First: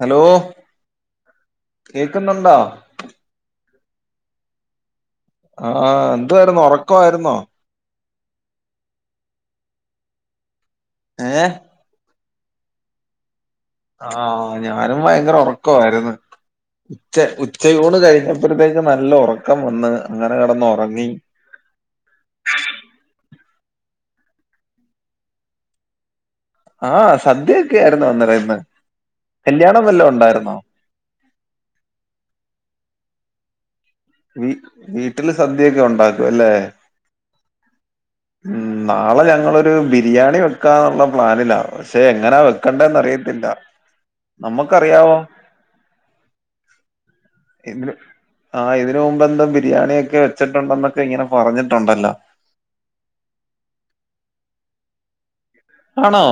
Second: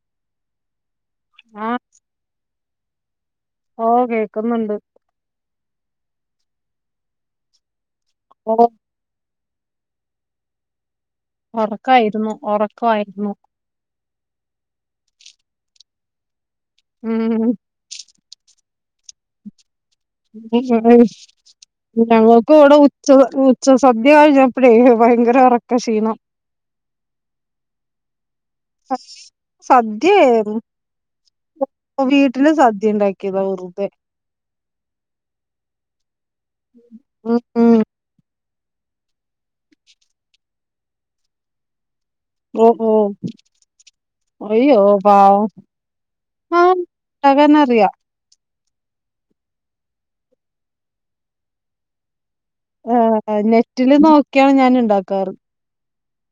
Hello ആഹ് കേക്കുന്നുണ്ടോ? ഓഹ് കേക്കുന്നുണ്ട് ആഹ് എന്തുവായിരുന്നു ഒറക്കവായിരുന്നൊ? ഓഹ് ഏഹ് റക്കായിരുന്നു ഒറക്കായിരുന്നു ആഹ് ഞാനും ഭയങ്കര ഒറക്കവായിരുന്നു ഉച്ച ഉം ഉച്ചയൂണ് കഴിഞ്ഞ അപ്പഴ്ത്തേക്ക് നല്ല ഒറക്കംവന്ന് അങ്ങനെ കെടന്ന് ഒറങ്ങി ഞങ്ങൾക്ക് ഇവിടെ ഉച്ച ഉച്ച സദ്യ കഴിഞ പ്പഴേ ഭയങ്കര ഇറക്ക ക്ഷീണം ആഹ് സദ്യക്കെ ആയിരുന്നോ ഇന്നലെ ഇന്ന് കല്യാണം വല്ലോം ഉണ്ടായിരുന്നോ സദ്യയേര്ന്നു വീട്ടില് സദ്യണ്ടാക്കിയതാ വെർതെ വീട്ടില് സദ്യ ക്കെ ഉണ്ടാക്കും അല്ലേ? ഉം ഉം നാളെ ഞങ്ങളൊരു ബിരിയാണി വെക്കാന്നുള്ള പ്ലാനിലാ പക്ഷെ എങ്ങനാ ഓ ഓ വെക്കണ്ടെന്നറിയത്തില്ല അയ്യോ നമ്മുക്കറിയാവോ? പാവം ആഹ് ണ്ടാക്കാനറിയാം ആഹ് ഇതിന് മുമ്പെന്തോ ബിരിയാണിയൊക്കെ വെച്ചിട്ടുണ്ടെന്നൊക്കെ ഇങ്ങനെ പറഞ്ഞിട്ടുണ്ടല്ലോ ആഹ് നെറ്റില് നോക്കിയാണ് ഞാനിണ്ടാക്കാറ് ആണോ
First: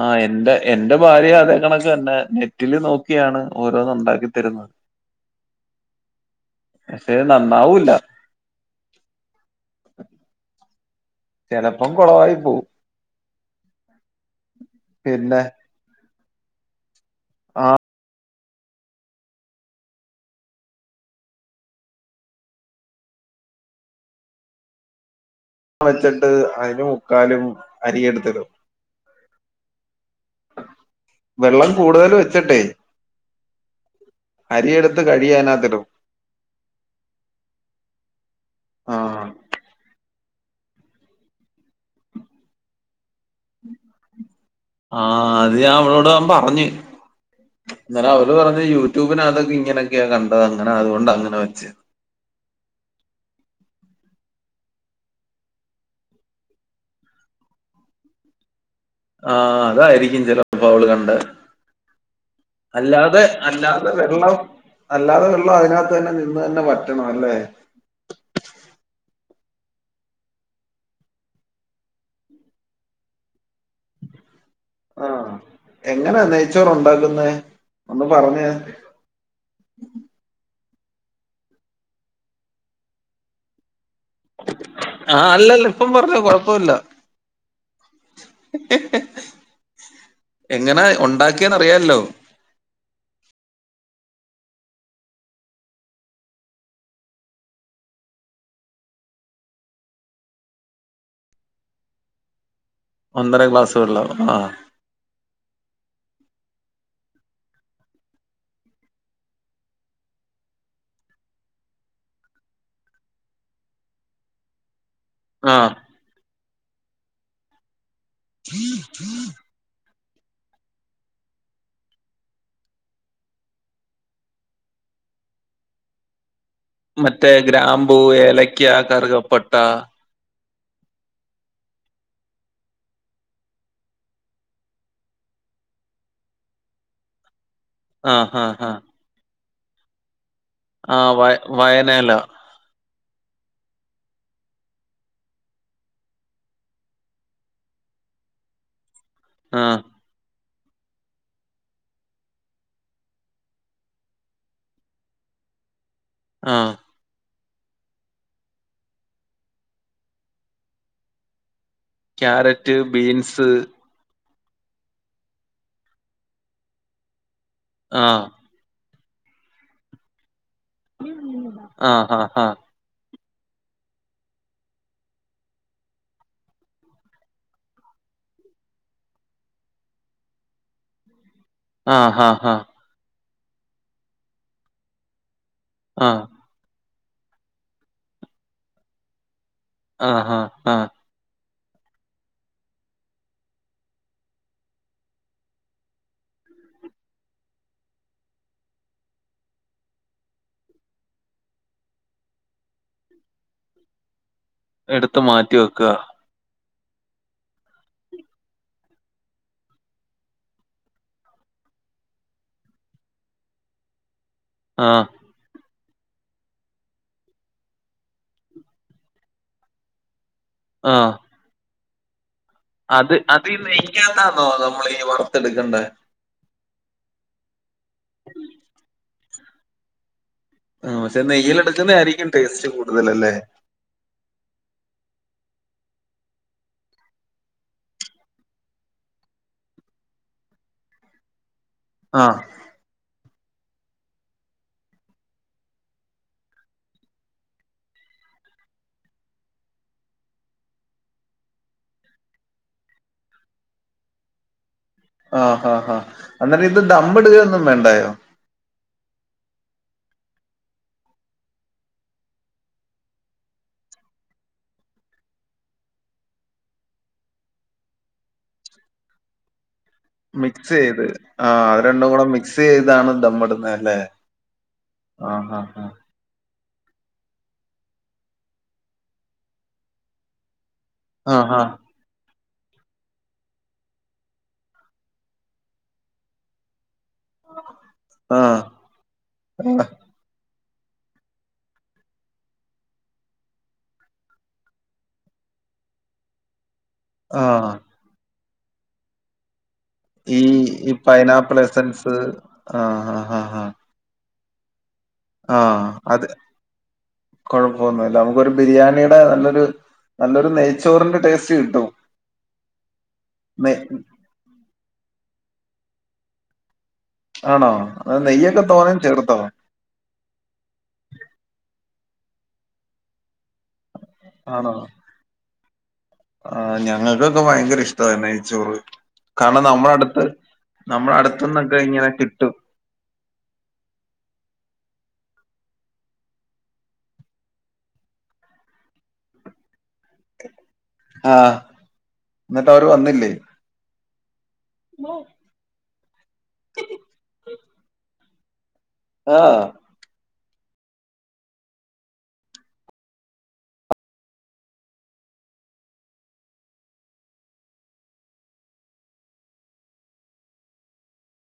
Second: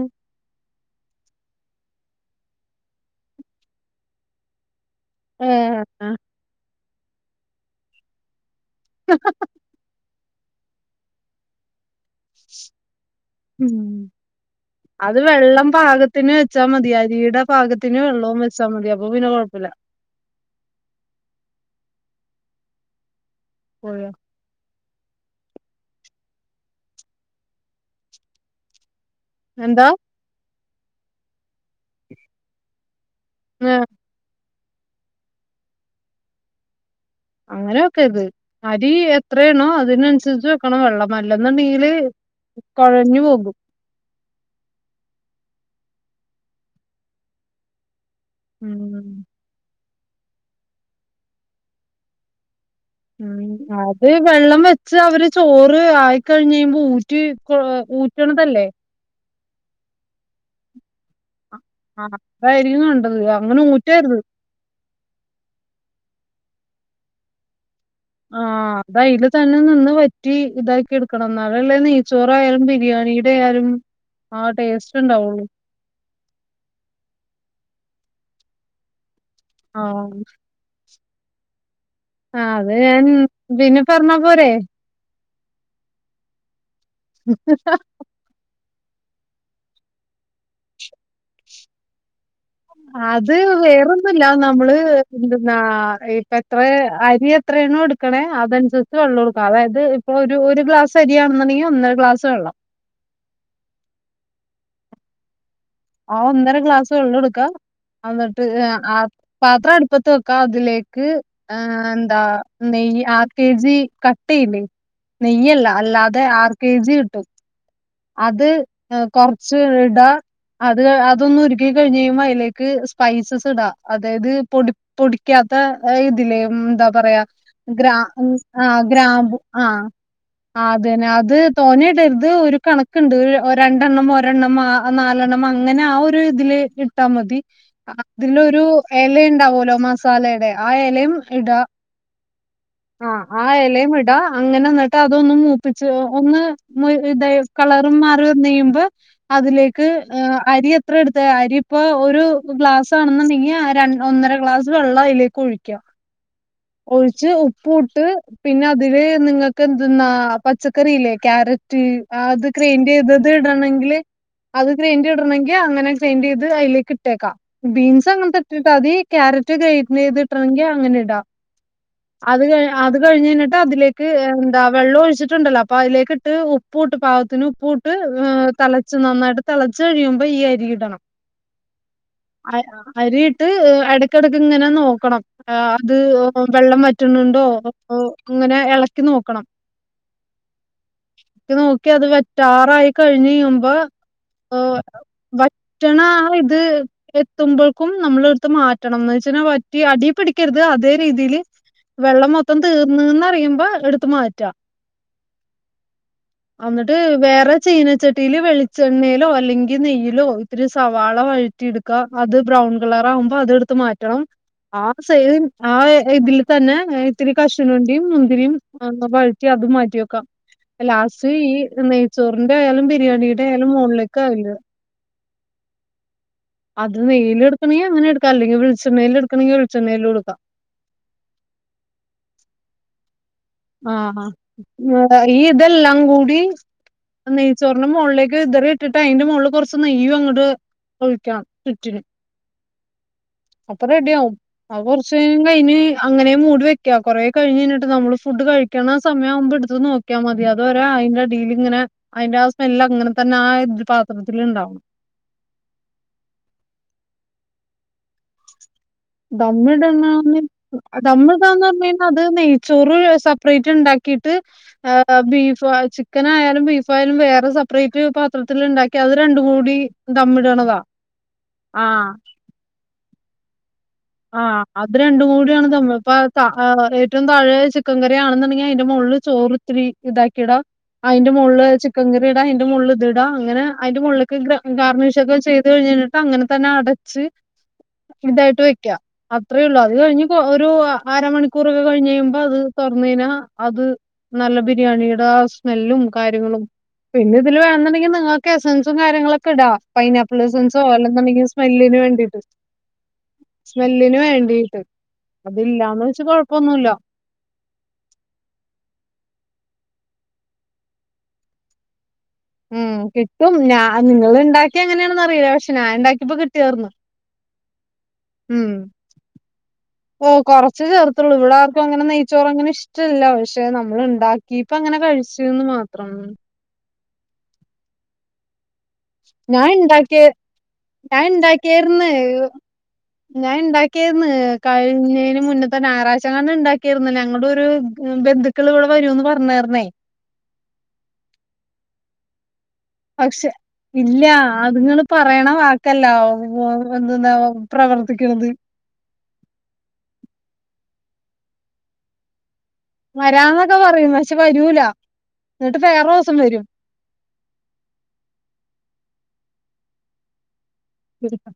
ആഹ്എന്റെ എന്റെ ഭാര്യ അതെ കണക്ക്തന്നെ നെറ്റില് നോക്കിയാണ് ഓരോന്നുണ്ടാക്കിത്തരുന്നത് ആഹ് അ പക്ഷെ നന്നാവൂല്ല ചെലപ്പം കൊളവായി പോവും ഉം അത് പിന്നെ വെള്ളം പാകത്തിന് വെച്ചാ മതി അരീ ടെ ആ പാകത്തി ത്തിന് വെള്ളോം വെച്ചാ മതി അപ്പൊ പിന്നെ കൊഴപ്പല്ല പോയോ ള്ളം വെച്ചിട്ട് അയ്ല് മുക്കാലും അരിയെടുത്തിടും എന്താ? വെള്ളം കൂടുതൽ വെച്ചിട്ടെ ന്നേ അരിയെടുത്ത് കഴിയാനാത്തി ടും അങ്ങനെയൊക്കെര്ത് അരി ആഹ് എത്രേണോ അതിനനുസരിച്ച് വെക്കണം വെള്ളം അല്ലെന്നുണ്ടെങ്കില് കൊഴഞ്ഞ് പോകും ആഹ് അത് ഞാൻ അവളോടാം പറഞ്ഞ് ങ്ങനെ അവര് പറഞ്ഞ് ഉം യൂട്യൂബിനകതൊക്കെ ഇങ്ങനെയൊക്കെ കണ്ടത് അങ്ങനായതുകൊണ്ട് അങ്ങന വെച്ചെന്ന് [inaudible] അത് വെള്ളം വെച്ച് അവര് ചോറ് ആയിക്കഴിഞ്ഞയ്യുമ്പോ ഊറ്റി ഊറ്റണതല്ലേ ആഹ് അതായിരിക്കും ചെലപ്പോ അവള് കണ്ടെ ആ അതായിരിക്കും വേണ്ടത് അല്ലാതെ അങ്ങനെ അല്ലാതെ ഊറ്റരുത് വെള്ളം അല്ലാതെ വെള്ളം അതിനകത്തന്നെ നിന്ന്തന്നെ വറ്റണം ല്ലേ ആഹ് അത് അയ്ല് തന്നെ നിന്ന് വറ്റി ഇതാക്കി എടുക്കണം എന്നാലല്ലേ നെയ്ച്ചോറായാലും ബിരിയാണി ആയാലും ആ ആഹ് ടേസ്റ്റ്ണ്ടാവുള്ളൂ എങ്ങനാ നെയ്ച്ചോറുണ്ടാക്കുന്നെ ഒന്ന് പറഞ്ഞെ ആഹ് ആഹ് അത് ഞാൻ ബിന്നെ പർഞ്ഞാ പോരെ? ആഹ് അല്ലല്ല ഇപ്പം പറഞ്ഞോ കൊഴപ്പല്ല. അഹ്. എങ്ങനെ ഉണ്ടാക്കിയ അറിയാല്ലോ. അത് വേറൊന്നുഅല്ല നമ്മള് എന്തെന്നാ ഇപ്പത്ര അരിയ എത്ര എണ്ണം എടുക്കണേ അതനുസരിച്ച് വെള്ളം എടുക്ക അതായത് ഇപ്പോൾ ഒരു ഗ്ലാസ് അരിയാണെന്നുണ്ടെങ്കി ഒന്നര ഗ്ലാസ് വെള്ളം. ഒന്നര ഗ്ലാസ് വെള്ളോ ആഹ്. ആ ഒന്നര ക്ലാസ് വെള്ളോടുക്കാ ഇന്നിട്ട് ആഹ്. പാത്ര അടുപ്പത്ത് വെക്കാ അതിലേക്ക്. ആഹ് എന്താ നെയ്യ് ആറ് കെ ജി കട്ടയില്ലേ. നെയ്യല്ല ആഹ് അല്ലാതെ ആറ് കെ ജി കിട്ടും. അത് കൊറച്ച് ഇടാ. അത് അതൊന്ന് ഉരുക്കി കഴിഞ് കഴിയുമ്പോ അതിലേക്ക് സ്പൈസസ് ഇടാ അതായത് പൊടി. പൊടിക്കാത്ത ഇതില്ലേ ഉം. എന്താ പറയാ മറ്റേ ഗ്ര ഗ്രാമ്പൂ ഏലക്ക ആഹ് ഗ്രാമ്പു കറുകപ്പട്ട ആഹ്. ആഹ് അതന്നെ അത് തോനയിടരുത് ഒരു. കണക്ണ്ട് ഒര് രണ്ടെണ്ണം ഒരെണ്ണം ആഹ് നാലെണ്ണം അങ്ങനെ ആഹ് ഒരു ഇതില് ഇട്ടാ മതി. ആഹ് ആഹ് അതിലൊരു ആഹ് എലയുണ്ടാവോലോ മസാലെടെ. ആഹ് വയ വയനേലോ. ആഹ് ആ എലേം വിടാ അങ്ങനെന്നിട്ട് അതൊന്ന് മൂപ്പിച്ച് ഒന്ന് മു ഇത കളറും മാറി ആഹ് വന്നീടുമ്പഅതിലേക്ക്. അരി എത്രേ എടുത്ത് അരി ഇപ്പോ ഒരു ഗ്ലാസ് ആണെന്നുണ്ടെങ്കി അര ഒന്നര ഗ്ലാസ്. വെള്ള അയിലേക്ക് ഒഴിക്ക. ആഹ്. ഒഴിച്ച് ഉപ്പുട്ട് പിന്നെ അതില് നിങ്ങൾക്ക് എന്തെന്നാ പച്ചക്കറില്ലേ ക്യാരറ്റ്. ആഹ് അത് ക്യാരറ്റ് ക്രയിന്റീതത് ബീൻസ് ഇടണെങ്കില്. അത് ഗ്രൈൻഡ് ഇടണെങ്കി അങ്ങനെ ഗ്രൈൻടീത് അയിലേക്ക് ഇട്ടേക്കാം ബീൻസ് ആഹ് അങ്ങനത്തെ. റ്റിട്ട് അതി ക്യാരറ്റ് ഗ്രേറ്റയ്തിട്ടണങ്കി അങ്ങനെ ഇടാം ആഹ് അത് ക ആഹ് അത് കഴിഞ്ഞ് കഴിഞ്ഞിട്ട് അതിലേക്ക് എന്താ വെള്ളം ഒഴിച്ചിട്ടുണ്ടല്ലോ അപ്പ അയിലേക്ക് ഇട്ട്ഉ ഇപൂട്ട് പാവത്തിന് ഉപ്പൂട്ട് തളച് നന്നായിട്ട് തളച്ചഴിയുമ്പോ ഈ അരിഇടണം. ആഹ് ആഹ് ആഹ് അരി ആഹ് അരിയിട്ട് എടക്കടക്ക്ങ്ങനെ നോക്കണം അത് ആഹ്. വെള്ളം വറ്റുന്നുണ്ടോ അങ്ങനെ എളക്കി നോക്കണം. ആഹ് ആഹ് ആഹ്. ഇട്ട് നോക്കി അത് വെറ്റാറായി കഴിഞ്ഞഞ്യുമ്പോ ആഹ്. വറ്റണ ആഹ് ഇത്. എത്തുമ്പൾക്കും നമ്മളെടുത്ത് മാറ്റണംന്ന് ന്ന്വെച്ചാൽ പറ്റി അടി പിടിക്കരുത് അതേ രീതീല്. വെള്ളം മൊത്തം തീർന്ന്ന്നറിയുമ്പോ എടുത്ത് മാറ്റാ. എടുത്ത് മാറ്റി വെക്ക. ഇന്നിട്ട് വേറെ ചീനച്ചട്ടില് വെളിച്ചെണ്ണേലോ അല്ലെങ്കി നെയ്യിലോ ഇത്തിരി സവാള വഴറ്റിട് ക്ക് അത് ബ്രൗൺ കളറാവുമ്പോ അതെടുത്ത് മാറ്റണം ആഹ് സയിം. ആഹ് ഇതില് തന്നെ ഇത്തിരി കശു വണ്ടിയും മുന്തിരിയും വഴറ്റി അതും മാറ്റി വെക്കാം. ആഹ് ലാസ്റ്റ് ഈ നെയ്ച്ചോറിന്റെ ആയാലും ബിരിയാണിടെ ആയാലും മുകളിലേക്ക് ആവില്ല. നമ്മള് ഈ വറർത്തെടുക്കണ്ടേ? അത് നെയില്ടുക്കെണങ്കി അങ്ങനെ എടുക്ക അല്ലെങ്കി വെളിച്ചെണ്ണേല് എടുക്കണെങ്കി വെളിച്ചണേലുട്ക്കാ. ആഹ് പക്ഷെ നെയ്യിലെടുക്കുന്ന ആയിരിക്കും ടേസ്റ്റ് കൂടുതലല്ലേ. ആഹ് ഈതെല്ലാം കൂടി. നെയ്ചോറിന്റെ മോളിലേക്ക് ഇതറി ഇട്ടിട്ട് അയിന്റെ മോളില് കൊറച്ച് നെയ്യും അങ്ങട്ട്. ഒഴിക്കണം ചുറ്റിന്. ആഹ്. അപ്പൊ റെഡ്യാവും. അവു കൊറചേരം കഴിഞ് അങ്ങനെ മൂടി വെക്കാം കൊറെ കഴിഞഴിഞ്ഞിട്ട് നമ്മള് ഫുഡ് കഴി സമയം ആവുമ്പോ എടുത്ത് നോക്കിയാ മതി അതോരോ അതിന്റെ അടിയിൽ ഇങ്ങനെ അതിന്റെ ആ സ്മെല്ല് അങ്ങനെ തന്നെ ആ പാത്രത്തിൽ ഉണ്ടാവണം ആ ഹാ ഹാ എന്നിട്ട് ഇത് ദമ്മിടുകൊന്നും വേണ്ടായോ ദമ്മിടണാന്ന് ദമ്മ് ഇടാന്ന് പറഞ്ഞ് കഴിഞ്ഞാൽ അത് നെയ്ച്ചോറ് സെപ്പറേറ്റ് ഉണ്ടാക്കിട്ട് ആ ബീഫ് ചിക്കൻ ആയാലും ബീഫായാലും വേറെ സെപ്പറേറ്റ് പാത്രത്തിൽ ഉണ്ടാക്കി അത് രണ്ടും കൂടി മിക്സ് ദമ്മിടണതാ ചെയ്ത് ആ അത് ആഹ് രണ്ടും കൂടെ മിക്സ് ചെയ്താണ് ദമ്മിടുന്നത് അല്ലേ ആഹ് അത് രണ്ടും ആ ആ കൂടിയാണ് ആ ദമ്മ് ഇടുന്നത് ഇപ്പ ഏറ്റവും താഴെ ചിക്കൻ കറി ആണെന്നുണ്ടെങ്കിൽ അതിന്റെ മുകളിൽ ചോറിത്തിരി ഇതാക്കിടാ അതിന്റെ ആ മോളില് ആ ചിക്കങ്കറി ഇടാ അതിന്റെ മുകളിൽ ഇത് ഇടാ അങ്ങനെ അതിന്റെ മുകൾക്ക് ഗാർവിശൊക്കെ ചെയ്ത് കഴിഞ്ഞിട്ട് അങ്ങനെ തന്നെ അടച്ച് ആ ഇതായിട്ട് വെക്കാ അത്രേള്ളു അത് കഴിഞ്ഞ് ഒരു അരമണിക്കൂറൊക്കെ കഴിഞ്ഞ് കഴിയുമ്പോ അത് തുറന്നുകയിഞ്ഞാ അത് നല്ല ബിരിയാണിയുടെ ആ സ്മെല്ലും കാര്യങ്ങളും പിന്നെ ആ ഇതില് വേണന്നുണ്ടെങ്കിൽ നിങ്ങൾക്ക് എസൻസും കാര്യങ്ങളൊക്കെ ഇടാ പൈനാപ്പിൾ ഈ എസ്സൻസോ അല്ലാന്നുണ്ടെങ്കിൽ സ്മെല്ലിന് വേണ്ടിട്ട് ആഹ് ആഹ് ആ സ്മെല്ലിന് വേണ്ടീട്ട് അതില്ലാന്ന് വെച്ച് കൊഴപ്പൊന്നുമില്ല കുഴപ്പമൊന്നുമില്ല നമുക്കൊരു ബിരിയാണിയുടെ നല്ലൊരു നല്ലൊരു നെയ്ച്ചോറിന്റെ ടേസ്റ്റ് കിട്ടും ഉം കിട്ടും നെയ് ഞാ നിങ്ങൾ ഉണ്ടാക്കിയപ്പൊ എങ്ങനെയാണെന്ന് അറിയില്ല പക്ഷെ ഞാൻ ഉണ്ടാക്കിയപ്പോ കിട്ടിയാർന്ന് ആണോ ആ നെയ്യൊക്കെ തോനേം ചേർത്തോ ഓ കുറച്ച് ചേർത്തുള്ളൂ ഇവിടെ ആർക്കും അങ്ങനെ നെയ്ച്ചോറ് അങ്ങനെ ഇഷ്ടമല്ല പക്ഷെ നമ്മള് ഉണ്ടാക്കിയപ്പ അങ്ങനെ കഴിച്ചൂന്ന് മാത്രം ആഹ് ഞങ്ങൾക്കൊക്കെ ഭയങ്കര ഇഷ്ടാ നെയ്ച്ചോറ് കാരണം ഞാൻ ഇണ്ടാക്കിയ നമ്മളടുത്ത് നമ്മളെ ഞാൻ അടുത്തന്നൊക്കെ ഇണ്ടാക്കിയാര്ന്ന് ഇങ്ങനെ കിട്ടും ഞാൻ ഉണ്ടാക്കിയിരുന്നു കഴിഞ്ഞതിന് മുന്നത്തെ ഞായറാഴ്ച ഉണ്ടാക്കിര്ന്ന് ഞങ്ങളൊരു ബന്ധു മക്കൾ കൂടെ വരോന്ന് പറഞ്ഞായിര്ന്നേ ആഹ് എന്നിട്ട് അവർ വന്ന പക്ഷെ ഇല്ല അത്ങ്ങൾ പറയണ വാക്ക് [unintelligible] എന്തന്നാ പ്രവർത്തിക്കുന്നത് ആഹ് വരാന്നൊക്കെ പറയും പക്ഷെ വരൂല എന്നിട്ട് വേറെ ദിവസം വരും ശരിയാ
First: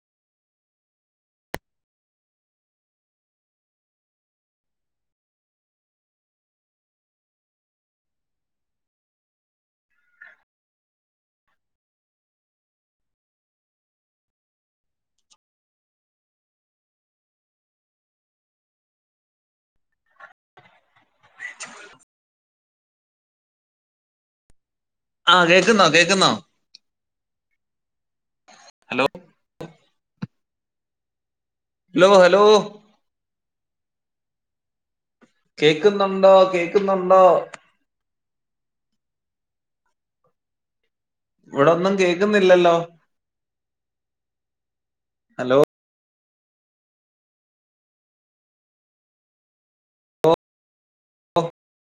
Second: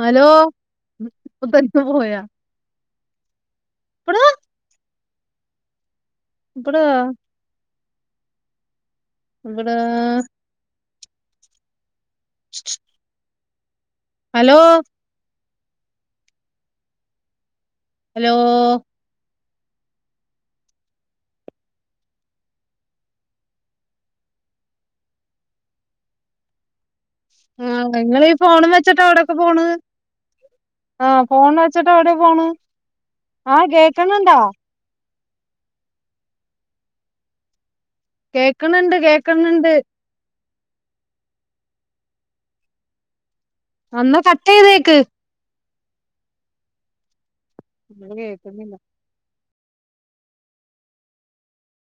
ഹലോ ഇപ്പ ഇത് പോയാ ഇപ്പടാ ഇപ്പടാ ഇവിടാ ശു ശു ഹലോ ഹലോ ആ കേക്കുന്നോ കേൾക്കുന്നോ ആ നിങ്ങളീ ഫോൺ വെച്ചിട്ടെ ഹലോ വിടെക്കെ പോണ് ആ ഫോൺ ഹലോ വെച്ചിട്ടെവിടെ ഹലോ പോണ് ആ കേക്കണണ്ടോ കേക്കുന്നുണ്ടോ കേക്കുന്നുണ്ടോ കേക്ണ് ണ്ട് കേക്കുന്നുണ്ട് ഇവിടൊന്നും കേക്കുന്നില്ലല്ലോ ഒന്ന് കട്ട് ചെയ്തേക്ക് ഹലോ ഒന്നും കേക്കുന്നില്ല [unintelligible]